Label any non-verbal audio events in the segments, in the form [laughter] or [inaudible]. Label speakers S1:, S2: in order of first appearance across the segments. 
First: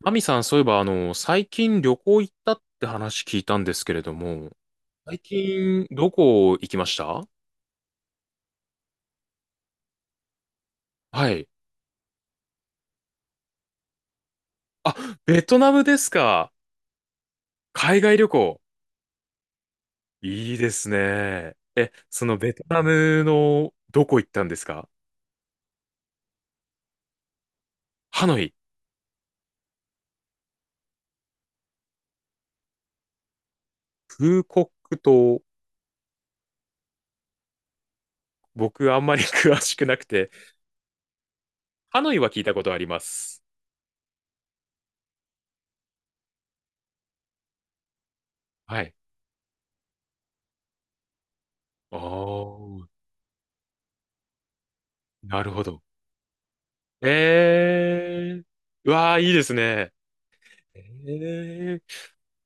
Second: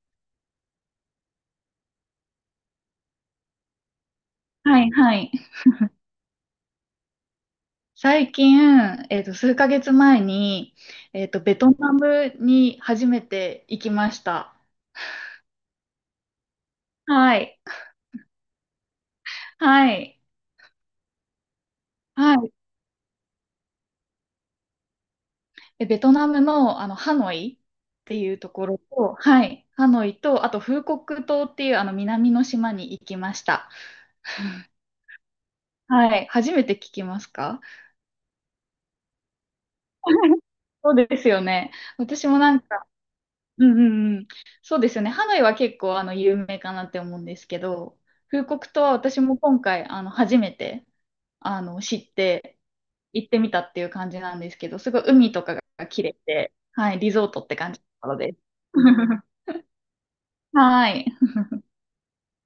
S1: マミさん、そういえば、最近旅行行ったって話聞いたんですけれども、
S2: はいは
S1: 最
S2: い。
S1: 近、どこ行きました？
S2: 最近、数ヶ月前に、
S1: はい。
S2: ベトナムに初めて行きました。
S1: あ、ベトナムですか。
S2: はい。
S1: 海外旅行。
S2: はい。
S1: いいですね。え、そ
S2: は
S1: の
S2: い。
S1: ベトナムのどこ行ったんですか？
S2: でベトナムの、ハノイって
S1: ハ
S2: い
S1: ノ
S2: うと
S1: イ。
S2: ころと、はい。ハノイと、あと、フーコック島っていう、南の島に行きました。
S1: フーコック島、
S2: はい。初めて聞きますか？
S1: 僕あんまり [laughs] 詳しくなくて、
S2: [laughs] そうですよね。
S1: ハノイ
S2: 私
S1: は
S2: も
S1: 聞い
S2: な
S1: た
S2: ん
S1: ことあ
S2: か、
S1: ります。
S2: うんうんうん。そうですよね。ハノイは結構有名かなって思うんですけど、フーコク
S1: は
S2: 島は
S1: い。
S2: 私も今回初めて知
S1: あ
S2: って
S1: あ、
S2: 行ってみたっていう感じなんですけど、すごい海
S1: な
S2: と
S1: る
S2: か
S1: ほど。
S2: が綺麗で、はい、リゾートって感じなので。
S1: ええー、うわあ、
S2: [laughs]
S1: いいですね。
S2: はい。
S1: ええ、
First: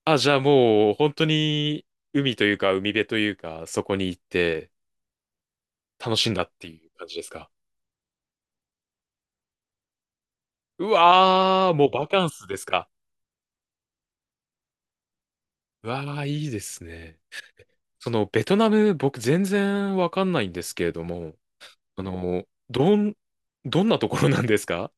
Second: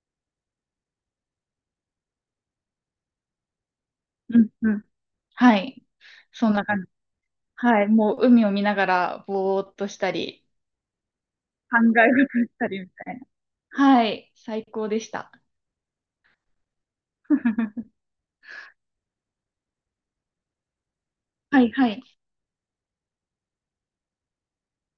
S1: あ、じゃあもう本当に海というか海辺というかそこに行っ
S2: [laughs] うんう
S1: て
S2: ん。はい。
S1: 楽しんだっ
S2: そんな
S1: て
S2: 感
S1: い
S2: じ。
S1: う感じですか？
S2: はい。もう海を見ながらぼーっとしたり、
S1: うわー、
S2: 考
S1: もうバ
S2: え
S1: カン
S2: 事
S1: ス
S2: し
S1: です
S2: たり
S1: か？
S2: みたいな。はい。最高でした。
S1: うわー、いいですね。
S2: [laughs]
S1: そのベトナム僕全然わかんないんですけれども、
S2: はいは
S1: あ
S2: い。
S1: の、どん、どんなところなんですか？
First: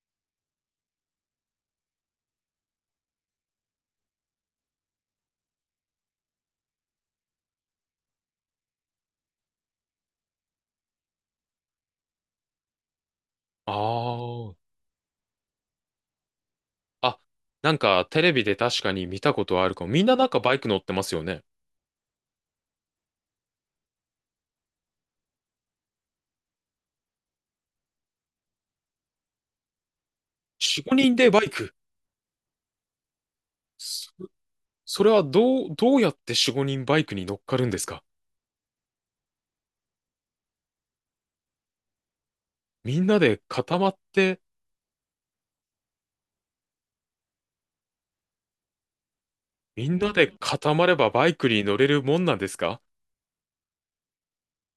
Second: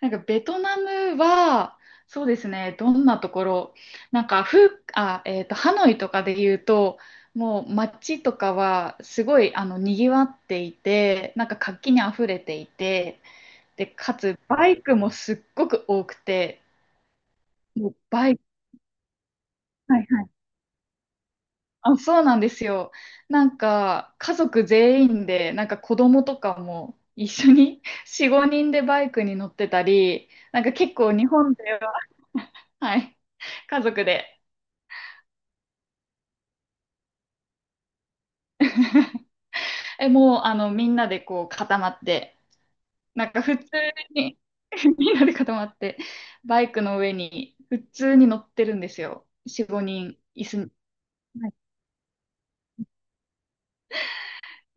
S2: なんかベトナムは、そうですね、どんなところ、なんかフあ、えーと、ハノイとかで言うと、もう街とかはすごい賑わっていて、なんか活気にあふれていて、
S1: あ
S2: で、かつ
S1: ー。
S2: バイクもすっごく多くて、
S1: あ、なん
S2: もう
S1: かテ
S2: バ
S1: レ
S2: イ
S1: ビ
S2: ク、
S1: で確かに見たことあるかも。
S2: は
S1: みん
S2: い
S1: な
S2: は
S1: なんか
S2: い、
S1: バイク乗ってますよね。
S2: あ、そうなんですよ。なんか、家族全員で、なんか子供とかも一緒に4、[laughs] 5人でバイクに乗ってたり、なんか
S1: 4、
S2: 結
S1: 5
S2: 構
S1: 人
S2: 日
S1: でバイ
S2: 本
S1: ク。
S2: では、[laughs] はい、家族
S1: そ、
S2: で、
S1: それはどう、どうやって4、5人バイクに乗っかるんですか？
S2: もうみんなでこう固まって、
S1: みんな
S2: なん
S1: で
S2: か普通
S1: 固まって、
S2: に [laughs] みんなで固まって、バイクの上に普通に乗ってるんですよ。4、
S1: みん
S2: 5
S1: な
S2: 人、
S1: で
S2: 椅子に、
S1: 固まればバイ
S2: は
S1: ク
S2: い、
S1: に乗れるもんなんですか？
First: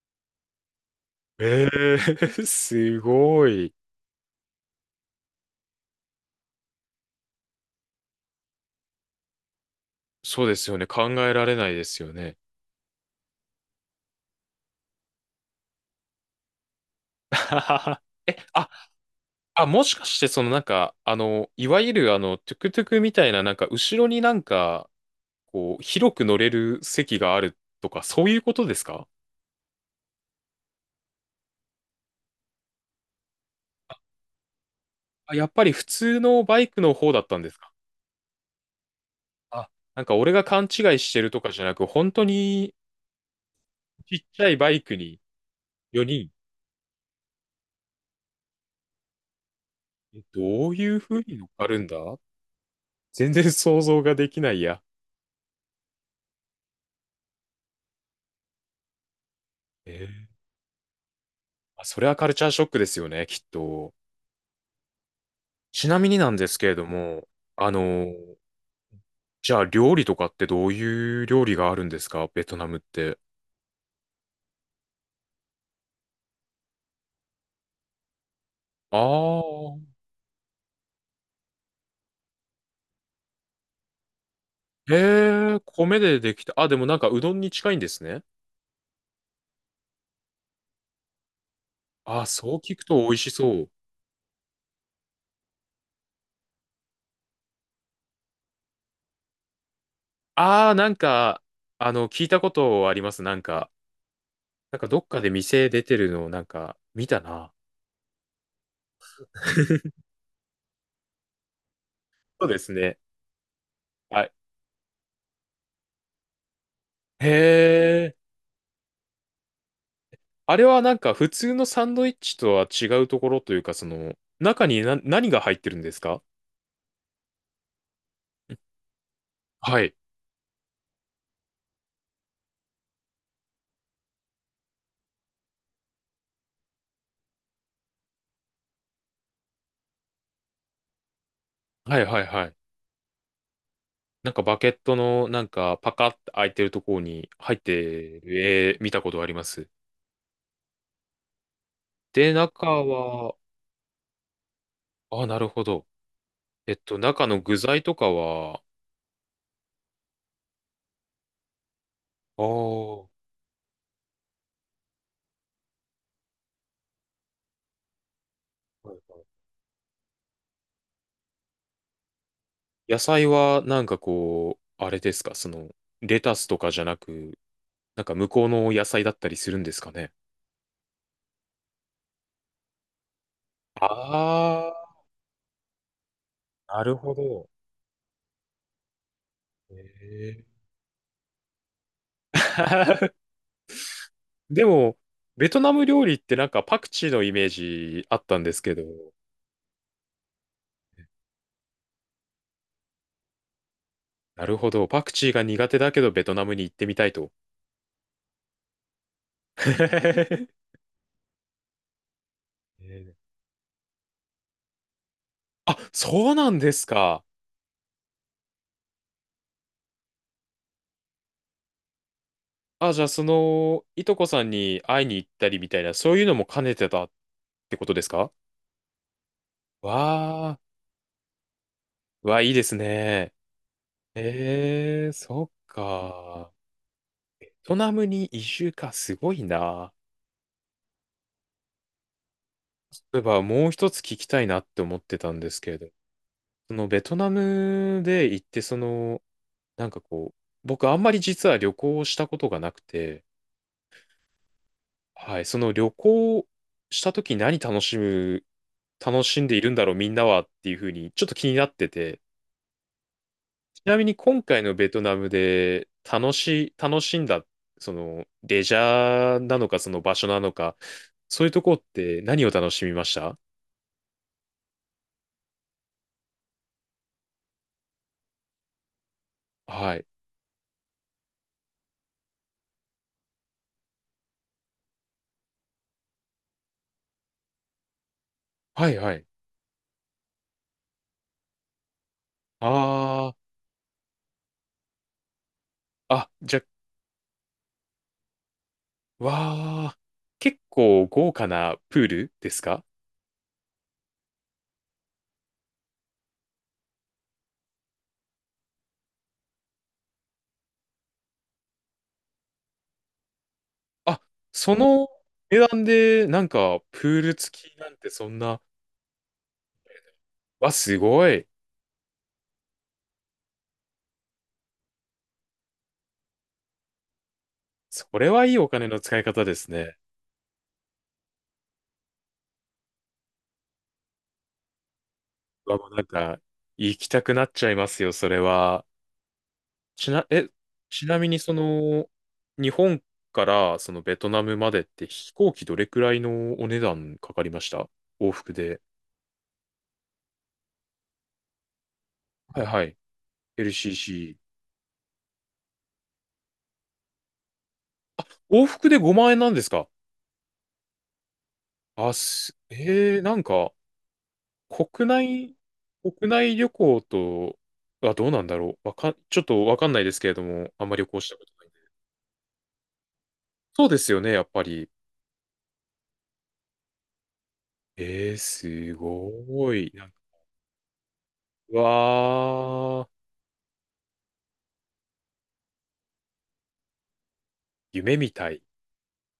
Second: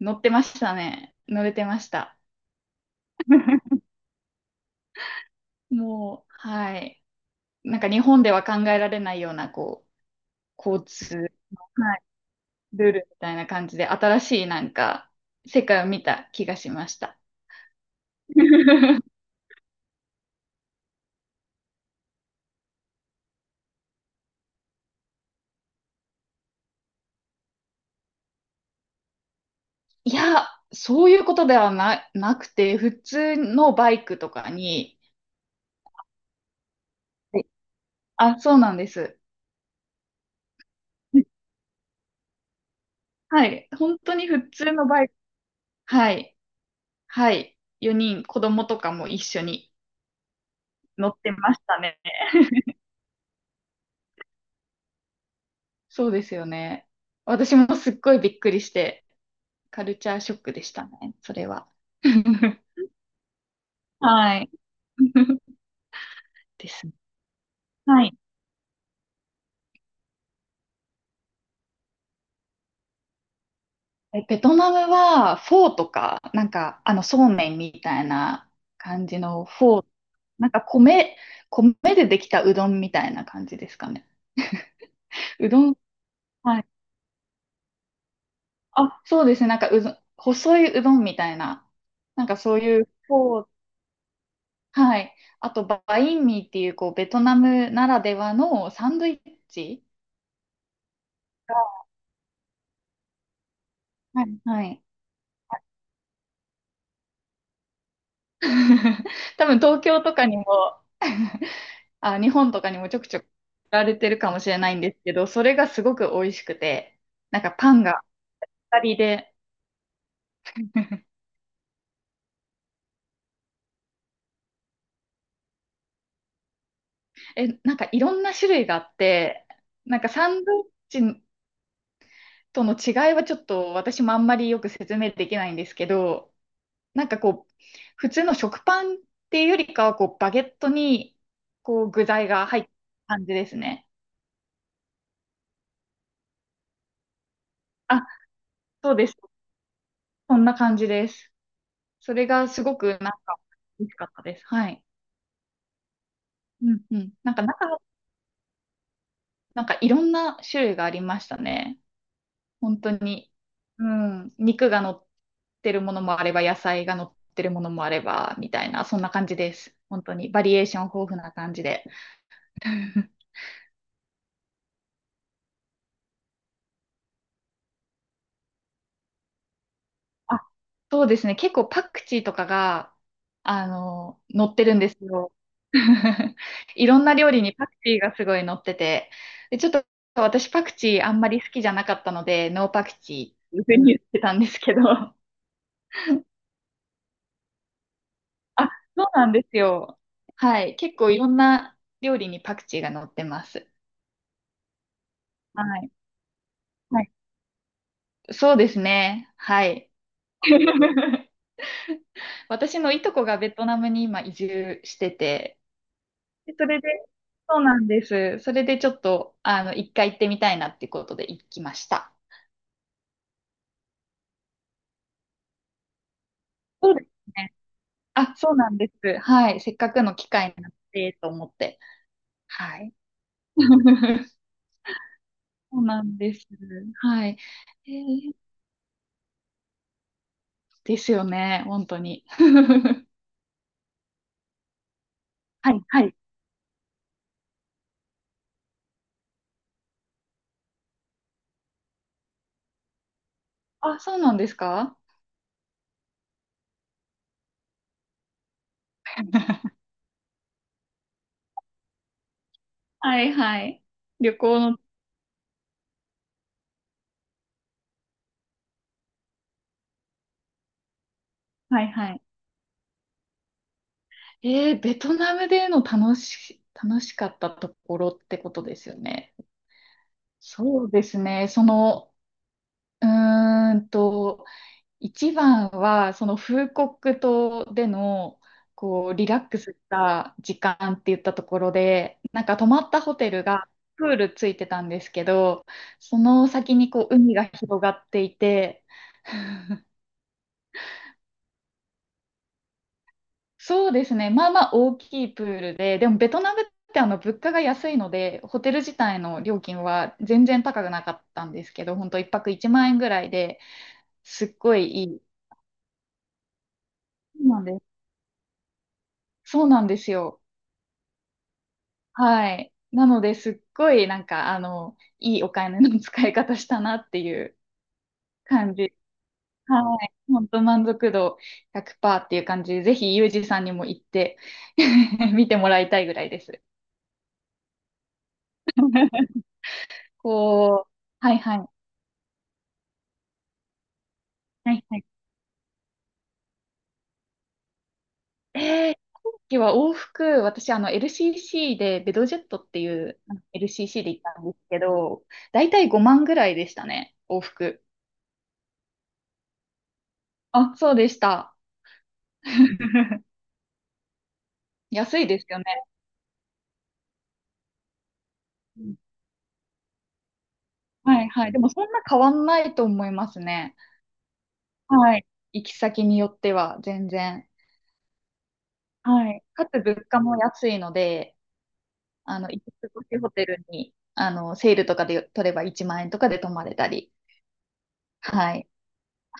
S2: 乗ってましたね。乗れ
S1: え
S2: てまし
S1: え
S2: た。
S1: ー [laughs] すごい。
S2: [laughs] もう、はい。なんか日本では考えられないような、こ
S1: そうです
S2: う、
S1: よね。
S2: 交
S1: 考
S2: 通の、
S1: えられないで
S2: は
S1: す
S2: い、
S1: よね。
S2: ルールみたいな感じで、新しいなんか、世界を見た気がしました。
S1: [laughs] え、あ、
S2: [laughs]
S1: あ、もしかして、いわゆるトゥクトゥクみたいな、なんか、後ろになんか、こう、広く乗れる席があるとか、そういうことですか？
S2: いや、そういうことではな、なくて、普通のバイクとかに、
S1: あ、やっぱり普通のバイクの方だった
S2: は
S1: ん
S2: い、
S1: ですか？
S2: あ、そうなんです。
S1: あ、なんか俺が勘違いしてるとかじゃなく、本当に
S2: はい、本当
S1: ちっ
S2: に
S1: ち
S2: 普
S1: ゃいバ
S2: 通
S1: イ
S2: の
S1: ク
S2: バイク、
S1: に
S2: は
S1: 4人、
S2: い、はい、4人、子供とかも一緒に
S1: え、どういう
S2: 乗っ
S1: 風
S2: て
S1: に乗っ
S2: まし
S1: かる
S2: た
S1: んだ。
S2: ね。
S1: 全然想像ができないや。
S2: そうですよね。私もすっごいびっくりして、カル
S1: え
S2: チャー
S1: ー、
S2: ショックでしたね、それは。
S1: あ、それはカルチャーシ
S2: [laughs]
S1: ョックですよね、きっと。
S2: はい。[laughs]
S1: ちなみになんですけ
S2: で
S1: れど
S2: すね。
S1: も、あ
S2: は
S1: の、
S2: い。
S1: じゃあ料理とかってどういう料理があるんですかベトナムって。
S2: ベトナムはフォーとか、なんか、そうめんみたいな感じ
S1: あ
S2: のフォー、
S1: あ、
S2: なんか米でできたうどんみたいな感じですかね。う
S1: へえ、
S2: どん、
S1: 米でできた。
S2: はい。
S1: あ、でもなんかうどんに近いんですね。
S2: あ、そうですね。なんかうどん、細いうどんみたいな、な
S1: あ、
S2: んか
S1: そう
S2: そう
S1: 聞
S2: い
S1: く
S2: う
S1: と美味し
S2: フォ
S1: そ
S2: ー、
S1: う。
S2: はい。あと、バインミーっていう、こう、ベトナムならではのサンドイッチ
S1: ああ、なんか、
S2: が、
S1: あの、聞いたことあります。なんか、
S2: はい、は
S1: なん
S2: い。
S1: かどっかで店出てるのをなんか見たな。
S2: [laughs] 多分東京
S1: [laughs]
S2: とかにも [laughs] あ、日
S1: そう
S2: 本
S1: で
S2: とか
S1: す
S2: にもち
S1: ね。
S2: ょくちょく売られて
S1: あ、
S2: るかもしれないんですけど、それがすごく美味しくて、
S1: へ
S2: なんかパンが
S1: え。
S2: 当たりで、
S1: あれはなんか普通のサンドイッチとは違うところというか、その、中にな、何が入ってるんですか？
S2: なんかいろんな種類があって、
S1: はい。
S2: なんかサンドイッチとの違いはちょっと私もあんまりよく説明できないんですけど、なんかこう、普通の食パンっていうよりかは、こう、バゲットに、こう、
S1: はい
S2: 具
S1: はい
S2: 材
S1: は
S2: が
S1: い。
S2: 入った感じですね。
S1: なんかバケットのなんかパカッて開いてるところに入って
S2: あ、
S1: る、えー、見
S2: そう
S1: た
S2: で
S1: こ
S2: す。
S1: とあります。
S2: そんな感じです。それ
S1: で、
S2: が
S1: 中
S2: すごくなん
S1: は、
S2: か美味しかったです。はい。
S1: あ、なるほど。
S2: う
S1: えっ
S2: ん
S1: と、
S2: うん。
S1: 中
S2: なん
S1: の
S2: か中
S1: 具材とかは、
S2: なんかいろんな種類がありましたね。
S1: ああ、
S2: 本当
S1: は
S2: に。うん。肉が乗ってるものもあれば、野菜が乗ってるものもあれば、みたいな、
S1: いは
S2: そんな
S1: い。
S2: 感じです。本当に。バリエーション豊富な感じで。
S1: 野
S2: [laughs]
S1: 菜はなんかこう、あれですか、その、レタスとかじゃなく、なんか向こうの野菜だったりするんですかね。
S2: あ、そうですね。結構パクチーとかが、乗ってるんで
S1: あ、
S2: すよ。[laughs]
S1: な
S2: い
S1: る
S2: ろんな
S1: ほ
S2: 料理
S1: ど。
S2: にパクチーがすごい乗ってて。で、ちょっと
S1: えー
S2: 私パクチーあんまり好きじゃなかったので、ノーパク
S1: [laughs]
S2: チーっていうふうに言ってたんです
S1: で
S2: けど。
S1: も、ベトナム料理ってなんかパクチーのイメージあったんです
S2: あ、
S1: けど、
S2: そうなんですよ。はい。結構いろんな料理にパクチーが乗ってます。
S1: なるほど。パクチーが苦
S2: は
S1: 手だ
S2: い。
S1: けどベトナムに行ってみ
S2: は
S1: た
S2: い。
S1: いと。
S2: そうですね。はい。
S1: [laughs] え
S2: [laughs] 私のいとこ
S1: ー、
S2: がベトナムに今移住してて、
S1: あ、そうな
S2: で
S1: ん
S2: そ
S1: で
S2: れ
S1: す
S2: で、
S1: か。
S2: そうなんです。それでちょっと、一回行ってみたいなってことで行きました。
S1: あ、じゃあその、いとこさんに会いに行ったりみたいな、そういうのも兼ねて
S2: そうで
S1: た
S2: す
S1: っ
S2: ね。
S1: てことですか？
S2: あ、そうなんです。はい。せっかくの機会
S1: わあ、
S2: になってと思って。
S1: わー、いいです
S2: はい。
S1: ね。
S2: [laughs]
S1: えー、そっ
S2: そうなんです。
S1: か。
S2: はい。
S1: ベト
S2: え
S1: ナムに
S2: ー、
S1: 移住か、すごいな。
S2: ですよね。本当に。[laughs]
S1: 例えばもう一つ聞きたいなって思ってたんですけ
S2: は
S1: れ
S2: い、
S1: ど、
S2: はい。
S1: そのベトナムで行って、その、なんかこう、僕あんまり実は旅行をしたことがなくて、
S2: あ、そうなんですか？
S1: はい、その旅行した時何楽しむ、楽しんでいるんだろうみんなはっていうふうにちょっと気になってて、
S2: はいは
S1: ち
S2: い。
S1: なみに
S2: 旅
S1: 今
S2: 行
S1: 回の
S2: の、
S1: ベトナムで楽し、楽しんだ、そのレジャーなのかその場所なのか、そういうとこっ
S2: はいは
S1: て何を楽しみました？
S2: い。ベトナムでの楽しかったところってことですよね。
S1: はい。
S2: そうですね。その、うーんと、一番は、そのフーコック島での、
S1: はい
S2: こ
S1: は
S2: う、
S1: い。
S2: リラックスした時間って言ったところで、なんか泊まったホテ
S1: あ
S2: ルがプールついてたんですけど、
S1: あ。
S2: そ
S1: あ、
S2: の
S1: じゃあ、
S2: 先にこう、海が広がっていて、
S1: わあ、結構豪華なプールですか？
S2: そうですね。まあまあ大きいプールで、でもベトナムって物価が安いので、ホテル自体の料金は全然高くなかったんですけど、本当1泊1万円ぐらいで
S1: あ、
S2: すっご
S1: そ
S2: いい
S1: の
S2: い。
S1: 値段でなんかプール
S2: そうなん
S1: 付
S2: で
S1: きなん
S2: す。
S1: てそんな、
S2: そうなんですよ。
S1: わ、すごい。
S2: はい。なのですっごいなんかいいお金の使い方したなっていう
S1: それはいいお
S2: 感
S1: 金
S2: じ。
S1: の使い方ですね。
S2: はい。本当満足度100%っていう感じで、ぜひユージさんにも行って [laughs] 見ても
S1: わ、
S2: ら
S1: も
S2: い
S1: う
S2: た
S1: なん
S2: いぐらい
S1: か
S2: です。
S1: 行きたくなっちゃいますよ、それは。ちな、え、
S2: こう、
S1: ちなみ
S2: はい
S1: にそ
S2: はい。はい
S1: の、日本からそのベトナムま
S2: は
S1: でっ
S2: い、
S1: て飛行機どれくらいのお値段かかりました？往復で。
S2: えー、今期は往復、私、LCC で、ベドジェット
S1: はい
S2: って
S1: は
S2: い
S1: い。
S2: う、LCC で行っ
S1: LCC。
S2: たんですけど、だいたい5万ぐらいでしたね、往復。
S1: 往復で5万円なんですか？
S2: あ、そうでした。
S1: あ、す、えー、
S2: [laughs]
S1: なんか、国
S2: 安いです
S1: 内、
S2: よね。
S1: 国内旅行とはどうなんだろ
S2: う
S1: う。わ
S2: ん、
S1: かん、ちょっとわかんないですけれども、あんまり旅行
S2: は
S1: し
S2: い
S1: たこ
S2: はい。
S1: と
S2: で
S1: ない
S2: も、
S1: んで。
S2: そんな変わんないと思いますね。
S1: そうですよね、やっぱり。
S2: はい。行き先によっては、全然。
S1: えー、す
S2: はい。か
S1: ご
S2: つ、
S1: い。な
S2: 物
S1: んか、
S2: 価も安いので、
S1: う
S2: 行き過ご
S1: わ
S2: し
S1: ー、
S2: ホテルに、セールとかで取れば1万円とかで泊まれたり。
S1: 夢みた
S2: は
S1: い。
S2: い。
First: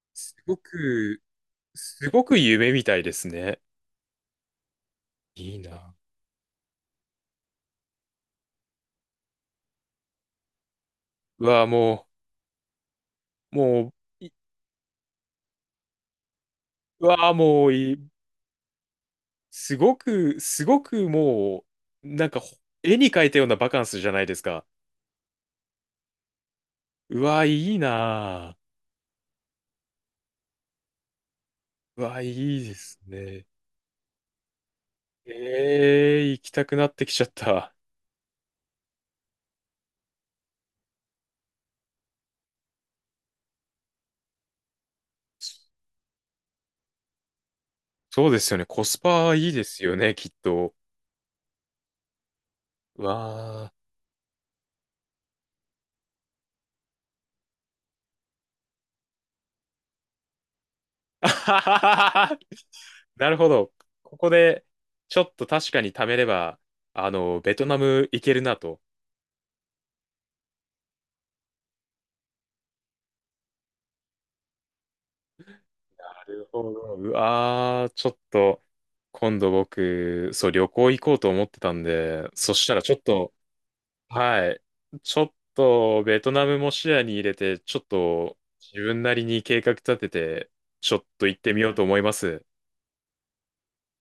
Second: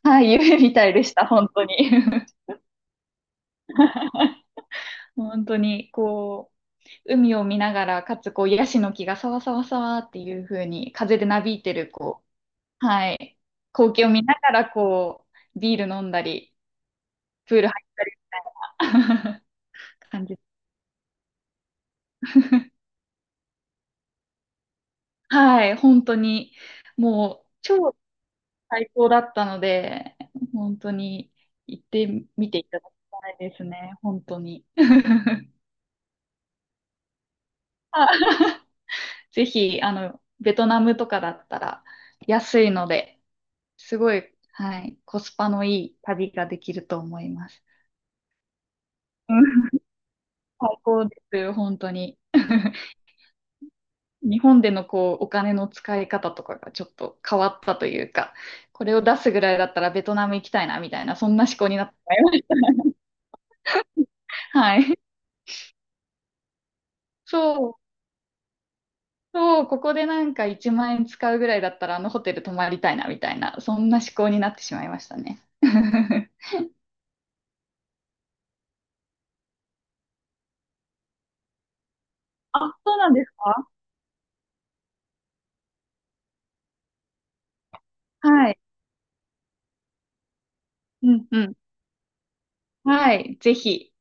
S2: はい、
S1: すご
S2: 夢みたいでし
S1: く、
S2: た、本当に。
S1: すごく夢みたいですね。
S2: [laughs] 本
S1: い
S2: 当
S1: い
S2: に、
S1: な。
S2: こう、海を見ながら、かつ、こう、ヤシの木がさわさわさわっていう風に、風でな
S1: う
S2: びい
S1: わー、
S2: てる、
S1: も
S2: こう、はい、
S1: う、
S2: 光
S1: も
S2: 景を見
S1: う、い、
S2: ながら、こう、ビール飲んだり、
S1: うわー、
S2: プー
S1: も
S2: ル
S1: う
S2: 入っ
S1: い
S2: た
S1: い。
S2: り
S1: すご
S2: [laughs]、感
S1: く、
S2: じ。
S1: すごくもう、なんか、ほ、絵に描いたようなバカンスじゃないですか。
S2: はい、本当に、
S1: うわー、
S2: もう、
S1: いい
S2: 超
S1: な
S2: 最高だったので、本当に、行っ
S1: ー。う
S2: て
S1: わー、
S2: み
S1: い
S2: てい
S1: いで
S2: ただき
S1: す
S2: たい
S1: ね。
S2: ですね、本当に。[laughs]
S1: ええ、行きたくなってきちゃった。
S2: ぜひ、ベトナムとかだったら、安いので、すごい、はい、コスパのいい旅ができると思います。
S1: そうですよね。コス
S2: う
S1: パいいで
S2: ん、
S1: すよね、きっと。
S2: 最高です、本当に。[laughs]
S1: わあ。
S2: 日本でのこうお金の使い方とかがちょっと変わったというか、これを出すぐらいだったらベトナム行きたいなみたいな、
S1: [laughs]
S2: そ
S1: あ
S2: んな思
S1: は
S2: 考に
S1: は
S2: なって
S1: は
S2: ま
S1: は。
S2: す。
S1: なるほど。こ
S2: [laughs]
S1: こで、
S2: はい。
S1: ちょっと確かに貯めれば、あの、ベト
S2: そう、
S1: ナム行けるなと。
S2: そう、ここでなんか1万円使うぐらいだったらあのホテル泊まりたいなみたいな、そんな思考になってしまいましたね。
S1: な
S2: [laughs]
S1: るほど。うわー、ちょっと、今度僕、そう、旅行行こうと思ってたんで、そ
S2: あ、
S1: したらちょ
S2: そう
S1: っ
S2: なんです
S1: と、
S2: か？
S1: はい。ちょっと、ベトナムも視野に入れて、ちょっと、
S2: はい。
S1: 自分なりに計画立てて、ちょっ
S2: う
S1: と
S2: ん
S1: 行
S2: う
S1: って
S2: ん。
S1: みようと思います。
S2: はい、ぜひ。